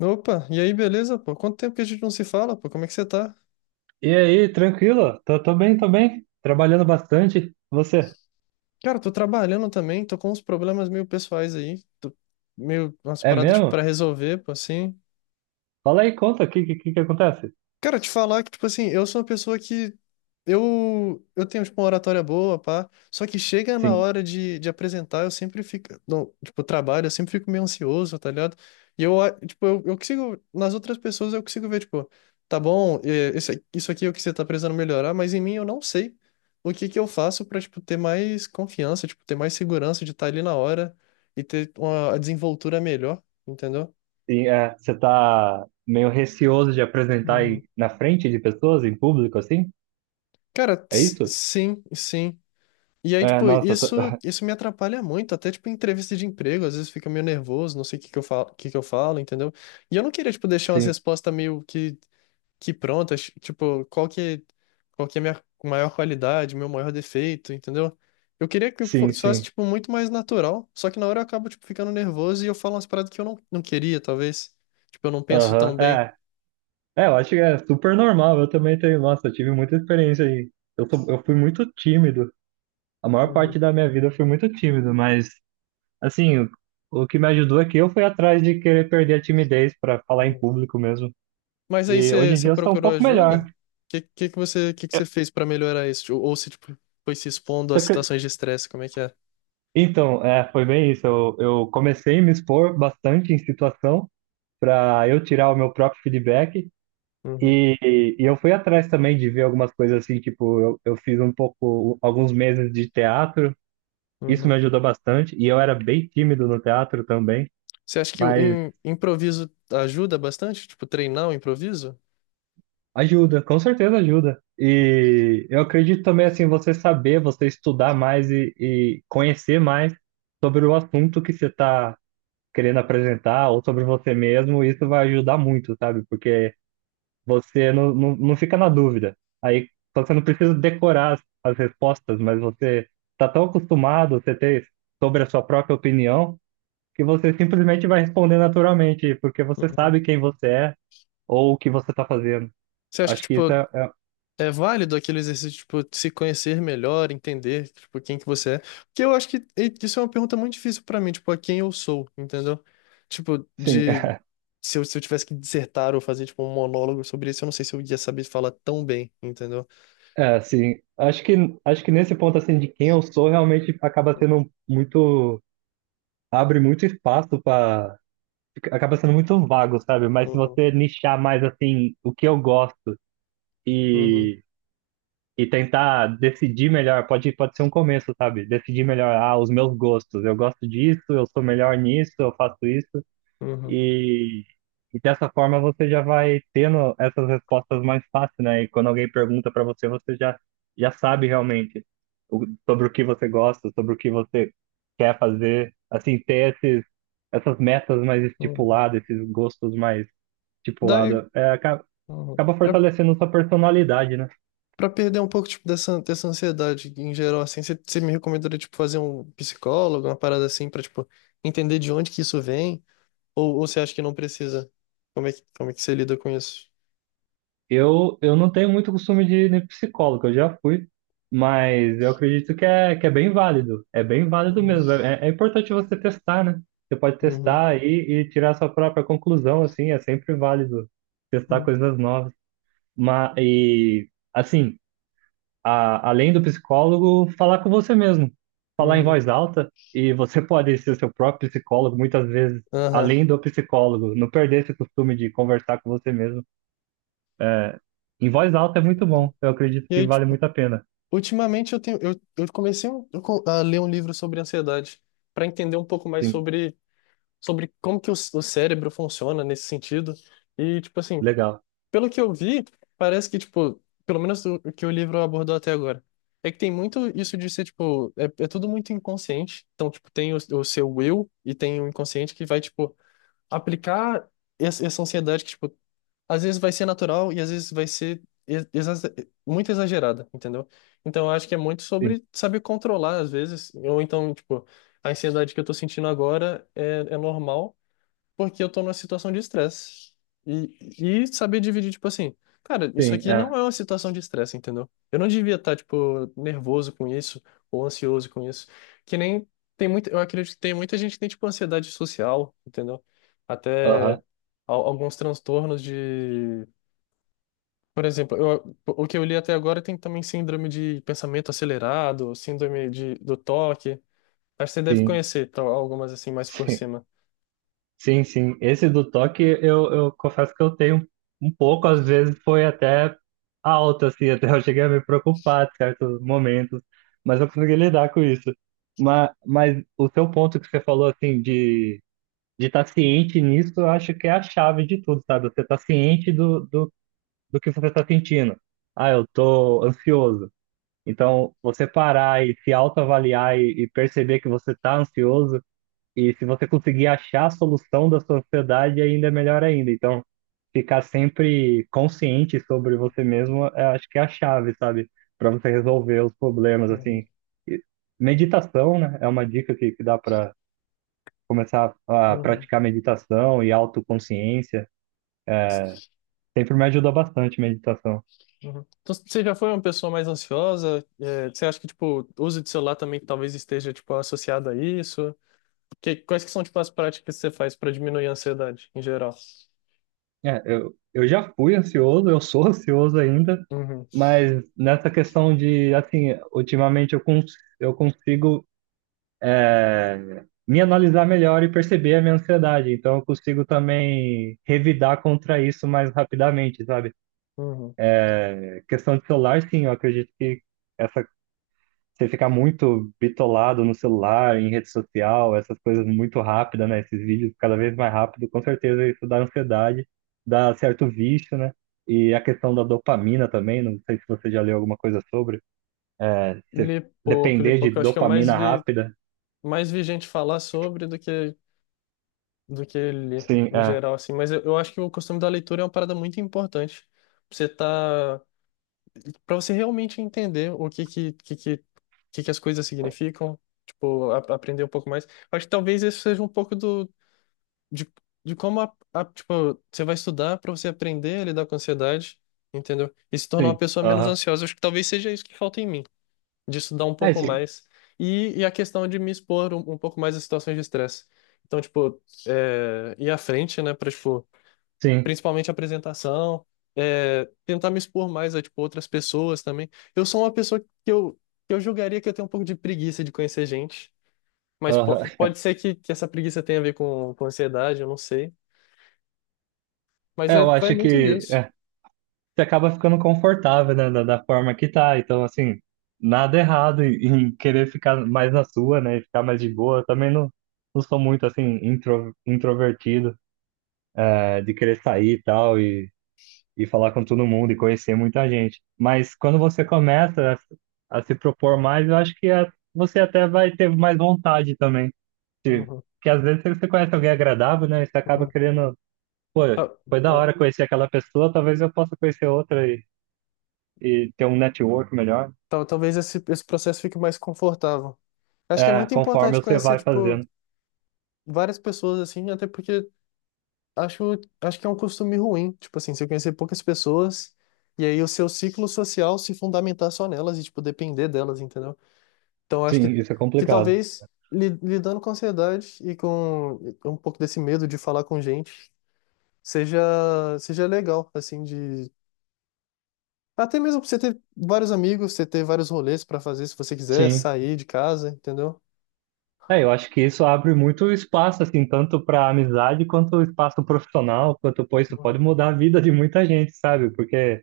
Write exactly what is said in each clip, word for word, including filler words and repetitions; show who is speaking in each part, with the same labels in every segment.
Speaker 1: Opa, e aí, beleza, pô? Quanto tempo que a gente não se fala, pô? Como é que você tá?
Speaker 2: E aí, tranquilo? Tô, tô bem, tô bem. Trabalhando bastante. Você?
Speaker 1: Cara, tô trabalhando também, tô com uns problemas meio pessoais aí, tô meio umas
Speaker 2: É
Speaker 1: paradas, tipo,
Speaker 2: mesmo?
Speaker 1: pra resolver, pô, assim.
Speaker 2: Fala aí, conta, o que, que, que acontece?
Speaker 1: Cara, te falar que, tipo assim, eu sou uma pessoa que. Eu, eu tenho, tipo, uma oratória boa, pá. Só que chega na
Speaker 2: Sim.
Speaker 1: hora de, de apresentar, eu sempre fico. Não, tipo, trabalho, eu sempre fico meio ansioso, tá ligado? E eu, a- tipo, eu, eu consigo. Nas outras pessoas eu consigo ver, tipo, tá bom, é, esse- isso aqui é o que você tá precisando melhorar, mas em mim eu não sei o que que eu faço pra, tipo, ter mais confiança, tipo, ter mais segurança de estar ali na hora e ter uma a desenvoltura melhor, entendeu?
Speaker 2: E, é, você tá meio receoso de apresentar
Speaker 1: Uhum.
Speaker 2: aí na frente de pessoas, em público, assim?
Speaker 1: Cara,
Speaker 2: É
Speaker 1: s-
Speaker 2: isso?
Speaker 1: sim, sim. E aí,
Speaker 2: É,
Speaker 1: tipo,
Speaker 2: nossa, tô-
Speaker 1: isso, isso me atrapalha muito, até, tipo, em entrevista de emprego, às vezes fica meio nervoso, não sei o que que eu falo, que que eu falo, entendeu? E eu não queria, tipo, deixar umas
Speaker 2: sim,
Speaker 1: respostas meio que, que prontas, tipo, qual que, qual que é a minha maior qualidade, meu maior defeito, entendeu? Eu queria que
Speaker 2: sim,
Speaker 1: fosse, fosse,
Speaker 2: sim.
Speaker 1: tipo, muito mais natural, só que na hora eu acabo, tipo, ficando nervoso e eu falo umas paradas que eu não, não queria, talvez. Tipo, eu não penso
Speaker 2: Aham.
Speaker 1: tão bem.
Speaker 2: É, é, eu acho que é super normal. Eu também tenho, nossa, eu tive muita experiência aí. Eu, sou- eu fui muito tímido. A maior
Speaker 1: Uhum.
Speaker 2: parte da minha vida eu fui muito tímido, mas assim, o o que me ajudou é que eu fui atrás de querer perder a timidez para falar em
Speaker 1: Uhum.
Speaker 2: público mesmo.
Speaker 1: Mas aí
Speaker 2: E hoje
Speaker 1: você
Speaker 2: em
Speaker 1: você
Speaker 2: dia eu sou um
Speaker 1: procurou
Speaker 2: pouco
Speaker 1: ajuda?
Speaker 2: melhor.
Speaker 1: O que que que você que que você fez pra melhorar isso? Ou, ou se tipo, foi se expondo a
Speaker 2: Só que-
Speaker 1: situações de estresse, como é que é?
Speaker 2: Então, é, foi bem isso. Eu, eu comecei a me expor bastante em situação para eu tirar o meu próprio feedback.
Speaker 1: Uhum,
Speaker 2: E, e eu fui atrás também de ver algumas coisas assim, tipo, eu, eu fiz um pouco, alguns meses de teatro. Isso
Speaker 1: uhum.
Speaker 2: me ajudou bastante. E eu era bem tímido no teatro também.
Speaker 1: Você acha que o
Speaker 2: Mas
Speaker 1: im- improviso ajuda bastante? Tipo, treinar o improviso?
Speaker 2: ajuda, com certeza ajuda. E eu acredito também, assim, você saber, você estudar mais e, e conhecer mais sobre o assunto que você está querendo apresentar ou sobre você mesmo, isso vai ajudar muito, sabe? Porque você não, não, não fica na dúvida. Aí então, você não precisa decorar as, as respostas, mas você está tão acostumado, você ter sobre a sua própria opinião, que você simplesmente vai responder naturalmente, porque você
Speaker 1: Uhum.
Speaker 2: sabe quem você é ou o que você está fazendo.
Speaker 1: Você acha que
Speaker 2: Acho que isso
Speaker 1: tipo
Speaker 2: é, é-
Speaker 1: é válido aquele exercício, tipo, de tipo, se conhecer melhor, entender, tipo, quem que você é. Porque eu acho que e- isso é uma pergunta muito difícil pra mim, tipo, a quem eu sou, entendeu? Tipo,
Speaker 2: sim.
Speaker 1: de... Se eu, se eu tivesse que dissertar ou fazer, tipo, um monólogo sobre isso, eu não sei se eu ia saber falar tão bem, entendeu?
Speaker 2: É, assim, acho que, acho que nesse ponto, assim, de quem eu sou, realmente acaba sendo muito, abre muito espaço para, acaba sendo muito vago, sabe? Mas se
Speaker 1: Uhum,
Speaker 2: você nichar mais, assim, o que eu gosto
Speaker 1: uhum,
Speaker 2: e, e tentar decidir melhor, pode, pode ser um começo, sabe? Decidir melhor, ah, os meus gostos, eu gosto disso, eu sou melhor nisso, eu faço isso.
Speaker 1: uhum,
Speaker 2: E, e dessa forma você já vai tendo essas respostas mais fácil, né? E quando alguém pergunta para você, você já, já sabe realmente o- sobre o que você gosta, sobre o que você quer fazer. Assim, ter esses, essas metas mais
Speaker 1: uhum.
Speaker 2: estipuladas, esses gostos mais
Speaker 1: Daí,
Speaker 2: estipulados, é, acaba,
Speaker 1: uhum.
Speaker 2: acaba
Speaker 1: Pra,
Speaker 2: fortalecendo sua personalidade, né?
Speaker 1: pra perder um pouco, tipo, dessa, dessa ansiedade em geral, assim, você me recomendaria, tipo, fazer um psicólogo, uma parada assim, pra, tipo, entender de onde que isso vem? Ou, ou você acha que não precisa? Como é que, como é que você lida com isso?
Speaker 2: Eu, eu não tenho muito costume de ir em psicólogo, eu já fui, mas eu acredito que é, que é bem válido. É bem válido
Speaker 1: Uhum,
Speaker 2: mesmo. É, é importante você testar, né? Você pode
Speaker 1: uhum,
Speaker 2: testar e, e tirar sua própria conclusão, assim, é sempre válido testar
Speaker 1: uhum,
Speaker 2: coisas novas. Mas, e, assim, a- além do psicólogo, falar com você mesmo, falar em
Speaker 1: uhum.
Speaker 2: voz alta, e você pode ser seu próprio psicólogo, muitas vezes,
Speaker 1: Aham.
Speaker 2: além do psicólogo, não perder esse costume de conversar com você mesmo. É, Em voz alta é muito bom. Eu acredito
Speaker 1: E
Speaker 2: que
Speaker 1: aí,
Speaker 2: vale
Speaker 1: tipo,
Speaker 2: muito a pena.
Speaker 1: ultimamente eu tenho, eu, eu comecei um- eu co- a ler um livro sobre ansiedade para entender um pouco mais
Speaker 2: Sim,
Speaker 1: sobre, sobre como que o, c- o cérebro funciona nesse sentido. E, tipo assim,
Speaker 2: legal.
Speaker 1: pelo que eu vi, parece que, tipo, pelo menos o o que o livro abordou até agora, é que tem muito isso de ser, tipo, é, é tudo muito inconsciente. Então, tipo, tem o, o seu eu e tem o inconsciente que vai, tipo, aplicar essa, essa ansiedade que, tipo, às vezes vai ser natural e às vezes vai ser ex- exa- muito exagerada, entendeu? Então, eu acho que é muito
Speaker 2: Sim,
Speaker 1: sobre saber controlar, às vezes, ou então, tipo, a ansiedade que eu tô sentindo agora é, é normal porque eu tô numa situação de estresse. E, e saber dividir, tipo assim, cara, isso
Speaker 2: sim,
Speaker 1: aqui não
Speaker 2: é.
Speaker 1: é uma situação de estresse, entendeu? Eu não devia estar, tipo, nervoso com isso ou ansioso com isso. Que nem tem muito, eu acredito que tem muita gente que tem, tipo, ansiedade social, entendeu? Até
Speaker 2: Aham,
Speaker 1: al- alguns transtornos de. Por exemplo, eu- o que eu li até agora tem também síndrome de pensamento acelerado, síndrome de, do toque. Acho que você deve
Speaker 2: sim,
Speaker 1: conhecer, tal, algumas assim mais por
Speaker 2: sim.
Speaker 1: cima.
Speaker 2: Sim, sim. Esse do toque, eu, eu confesso que eu tenho um pouco, às vezes foi até alto, assim, até eu cheguei a me preocupar em certos momentos, mas eu consegui lidar com isso. Mas, mas o seu ponto que você falou, assim, de de estar ciente nisso, eu acho que é a chave de tudo, sabe? Você tá ciente do, do, do que você tá sentindo. Ah, eu tô ansioso. Então, você parar e se autoavaliar e, e perceber que você está ansioso, e se você conseguir achar a solução da sua ansiedade, ainda é melhor ainda. Então, ficar sempre consciente sobre você mesmo, é, acho que é a chave, sabe? Para você resolver os problemas,
Speaker 1: Uhum.
Speaker 2: assim. E meditação, né? É uma dica que, que dá para começar a
Speaker 1: Uhum.
Speaker 2: praticar meditação e autoconsciência. Sempre me ajudou bastante meditação.
Speaker 1: Uhum. Então, você já foi uma pessoa mais ansiosa? É, você acha que, tipo, o uso de celular também talvez esteja, tipo, associado a isso? Que, quais que são, tipo, as práticas que você faz para diminuir a ansiedade, em geral?
Speaker 2: É, eu, eu já fui ansioso, eu sou ansioso ainda,
Speaker 1: Uhum,
Speaker 2: mas nessa questão de, assim, ultimamente eu, cons eu consigo é, me analisar melhor e perceber a minha ansiedade. Então eu consigo também revidar contra isso mais rapidamente, sabe?
Speaker 1: uhum.
Speaker 2: É, Questão de celular, sim, eu acredito que essa você ficar muito bitolado no celular, em rede social, essas coisas muito rápidas, né? Esses vídeos cada vez mais rápido, com certeza isso dá ansiedade, dá certo vício, né? E a questão da dopamina também, não sei se você já leu alguma coisa sobre, é, você
Speaker 1: Li pouco, li
Speaker 2: depender de
Speaker 1: pouco. Eu acho que eu mais
Speaker 2: dopamina
Speaker 1: vi,
Speaker 2: rápida.
Speaker 1: mais vi gente falar sobre do que, do que li,
Speaker 2: Sim,
Speaker 1: em
Speaker 2: é,
Speaker 1: geral, assim. Mas eu, eu acho que o costume da leitura é uma parada muito importante. Você tá para você realmente entender o que que, que, que, que que as coisas significam, tipo, a- aprender um pouco mais. Acho que talvez isso seja um pouco do, de, de como, a, a- tipo, você vai estudar para você aprender a lidar com a ansiedade, entendeu? E se tornar uma
Speaker 2: sim,
Speaker 1: pessoa menos
Speaker 2: aham.
Speaker 1: ansiosa. Acho que talvez seja isso que falta em mim, de estudar um
Speaker 2: É
Speaker 1: pouco
Speaker 2: isso,
Speaker 1: mais. E, e a questão de me expor um, um pouco mais a situações de estresse. Então, tipo, é, ir à frente, né, para,
Speaker 2: sim,
Speaker 1: principalmente apresentação, é, tentar me expor mais a, tipo, outras pessoas também. Eu sou uma pessoa que eu, que eu julgaria que eu tenho um pouco de preguiça de conhecer gente, mas po-
Speaker 2: aham.
Speaker 1: pode ser que, que essa preguiça tenha a ver com, com ansiedade, eu não sei. Mas
Speaker 2: É,
Speaker 1: é,
Speaker 2: eu
Speaker 1: vai
Speaker 2: acho
Speaker 1: muito
Speaker 2: que
Speaker 1: disso.
Speaker 2: é, você acaba ficando confortável, né, da, da forma que tá. Então, assim, nada errado em, em querer ficar mais na sua, né, e ficar mais de boa. Eu também não, não sou muito, assim, intro, introvertido, eh, de querer sair e tal, e, e falar com todo mundo e conhecer muita gente. Mas quando você começa a, a se propor mais, eu acho que eh, você até vai ter mais vontade também. Se-
Speaker 1: Uhum,
Speaker 2: Porque às vezes você conhece alguém agradável, né, e você acaba
Speaker 1: uhum.
Speaker 2: querendo, pô,
Speaker 1: Tal-
Speaker 2: foi da hora conhecer aquela pessoa, talvez eu possa conhecer outra e ter um network melhor,
Speaker 1: tal- talvez esse, esse processo fique mais confortável. Acho que é
Speaker 2: é,
Speaker 1: muito importante
Speaker 2: conforme você
Speaker 1: conhecer,
Speaker 2: vai
Speaker 1: tipo,
Speaker 2: fazendo.
Speaker 1: várias pessoas, assim, até porque acho, acho que é um costume ruim. Tipo assim, você conhecer poucas pessoas e aí o seu ciclo social se fundamentar só nelas e, tipo, depender delas, entendeu? Então, acho que,
Speaker 2: Sim, isso é
Speaker 1: que
Speaker 2: complicado.
Speaker 1: talvez li- lidando com a ansiedade e com um pouco desse medo de falar com gente seja, seja legal, assim, de. Até mesmo pra você ter vários amigos, você ter vários rolês pra fazer se você quiser,
Speaker 2: Sim.
Speaker 1: sair de casa, entendeu?
Speaker 2: É, eu acho que isso abre muito espaço, assim, tanto para amizade quanto espaço profissional, quanto, pô, isso pode
Speaker 1: Uhum.
Speaker 2: mudar a vida de muita gente, sabe? Porque,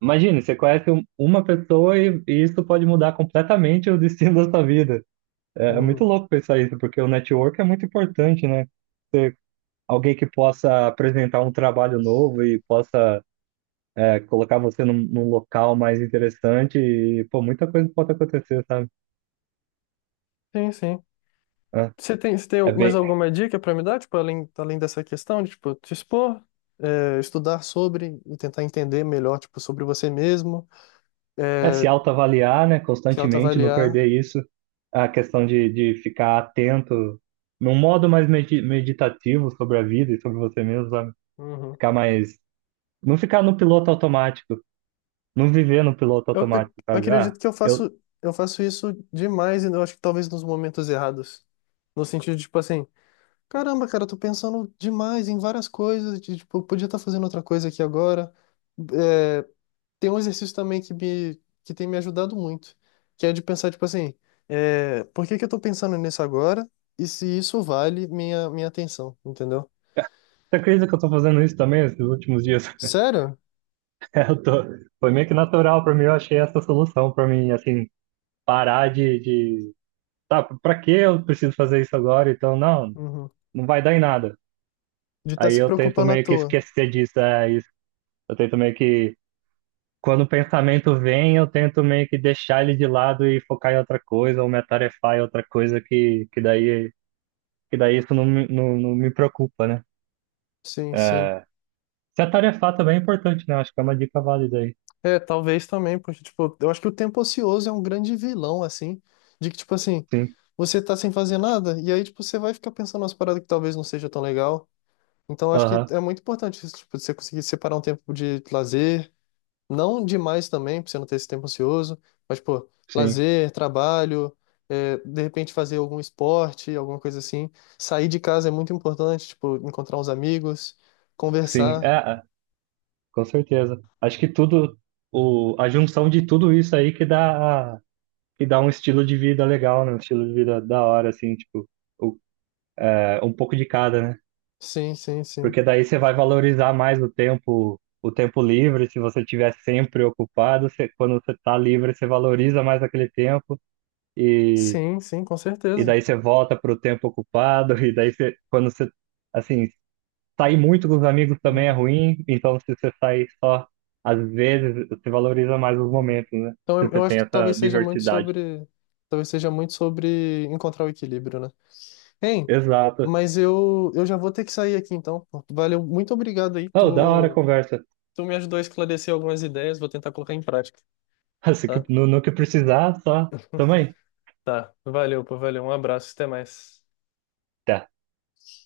Speaker 2: imagine, você conhece um- uma pessoa e, e isso pode mudar completamente o destino da sua vida. É, é muito
Speaker 1: Uhum.
Speaker 2: louco pensar isso, porque o network é muito importante, né? Ter alguém que possa apresentar um trabalho novo e possa é, colocar você num, num local mais interessante e, pô, muita coisa pode acontecer, sabe?
Speaker 1: Sim, sim.
Speaker 2: É,
Speaker 1: Você tem, você
Speaker 2: é
Speaker 1: tem mais
Speaker 2: bem,
Speaker 1: alguma dica para me dar, tipo, além, além dessa questão de, tipo, te expor, é, estudar sobre e tentar entender melhor, tipo, sobre você mesmo,
Speaker 2: é
Speaker 1: é,
Speaker 2: se autoavaliar, né,
Speaker 1: se
Speaker 2: constantemente, não
Speaker 1: autoavaliar.
Speaker 2: perder isso, a questão de, de ficar atento num modo mais medi- meditativo sobre a vida e sobre você mesmo, sabe?
Speaker 1: Uhum.
Speaker 2: Ficar mais, não ficar no piloto automático, não viver no piloto
Speaker 1: Eu, eu
Speaker 2: automático, sabe? Ah,
Speaker 1: acredito que eu
Speaker 2: eu,
Speaker 1: faço, eu faço isso demais e eu acho que talvez nos momentos errados. No sentido de, tipo, assim, caramba, cara, eu tô pensando demais em várias coisas, de, tipo, eu podia estar fazendo outra coisa aqui agora. É, tem um exercício também que, me, que tem me ajudado muito, que é de pensar, tipo assim, é, por que que eu tô pensando nisso agora e se isso vale minha, minha atenção, entendeu?
Speaker 2: você acredita que eu tô fazendo isso também esses últimos dias?
Speaker 1: Sério?
Speaker 2: É, Eu tô, foi meio que natural pra mim, eu achei essa solução pra mim, assim, parar de, de tá, pra que eu preciso fazer isso agora? Então, não,
Speaker 1: Uhum.
Speaker 2: não vai dar em nada.
Speaker 1: De estar
Speaker 2: Aí
Speaker 1: se
Speaker 2: eu tento
Speaker 1: preocupando à
Speaker 2: meio que
Speaker 1: toa.
Speaker 2: esquecer disso, é isso. Eu tento meio que, quando o pensamento vem, eu tento meio que deixar ele de lado e focar em outra coisa, ou me atarefar em outra coisa que, que daí, que daí isso não, me- não, não me preocupa, né?
Speaker 1: Sim, sim.
Speaker 2: É, se atarefar também é importante, né? Acho que é uma dica válida aí.
Speaker 1: É, talvez também, porque, tipo, eu acho que o tempo ocioso é um grande vilão, assim, de que, tipo assim,
Speaker 2: Sim,
Speaker 1: você tá sem fazer nada e aí, tipo, você vai ficar pensando nas paradas que talvez não seja tão legal. Então, eu acho que
Speaker 2: aham,
Speaker 1: é muito importante isso, tipo, você conseguir separar um tempo de lazer, não demais também, pra você não ter esse tempo ansioso, mas, pô,
Speaker 2: sim,
Speaker 1: lazer, trabalho, é, de repente fazer algum esporte, alguma coisa assim. Sair de casa é muito importante, tipo, encontrar uns amigos,
Speaker 2: sim, é,
Speaker 1: conversar.
Speaker 2: é, com certeza. Acho que tudo, o, a junção de tudo isso aí que dá a e dá um estilo de vida legal, né? Um estilo de vida da hora, assim, tipo, o- é, um pouco de cada, né?
Speaker 1: Sim, sim, sim.
Speaker 2: Porque daí você vai valorizar mais o tempo, o tempo livre, se você tiver sempre ocupado, você, quando você tá livre, você valoriza mais aquele tempo e,
Speaker 1: Sim, sim, com
Speaker 2: e
Speaker 1: certeza.
Speaker 2: daí você volta pro tempo ocupado, e daí você, quando você, assim, sair muito com os amigos também é
Speaker 1: Uhum,
Speaker 2: ruim, então se você sair só às vezes, você valoriza mais os
Speaker 1: uhum.
Speaker 2: momentos, né?
Speaker 1: Então,
Speaker 2: Se
Speaker 1: eu,
Speaker 2: você
Speaker 1: eu acho
Speaker 2: tem
Speaker 1: que
Speaker 2: essa
Speaker 1: talvez seja muito
Speaker 2: diversidade.
Speaker 1: sobre, talvez seja muito sobre encontrar o equilíbrio, né? Hein,
Speaker 2: Exato.
Speaker 1: mas eu, eu já vou ter que sair aqui, então. Valeu, muito obrigado aí,
Speaker 2: Oh, da hora a
Speaker 1: tu,
Speaker 2: conversa.
Speaker 1: tu me ajudou a esclarecer algumas ideias, vou tentar colocar em prática.
Speaker 2: Se que-
Speaker 1: Tá?
Speaker 2: no, no que precisar, só. Também.
Speaker 1: Tá. Valeu, pô, valeu. Um abraço, até mais.
Speaker 2: Tá.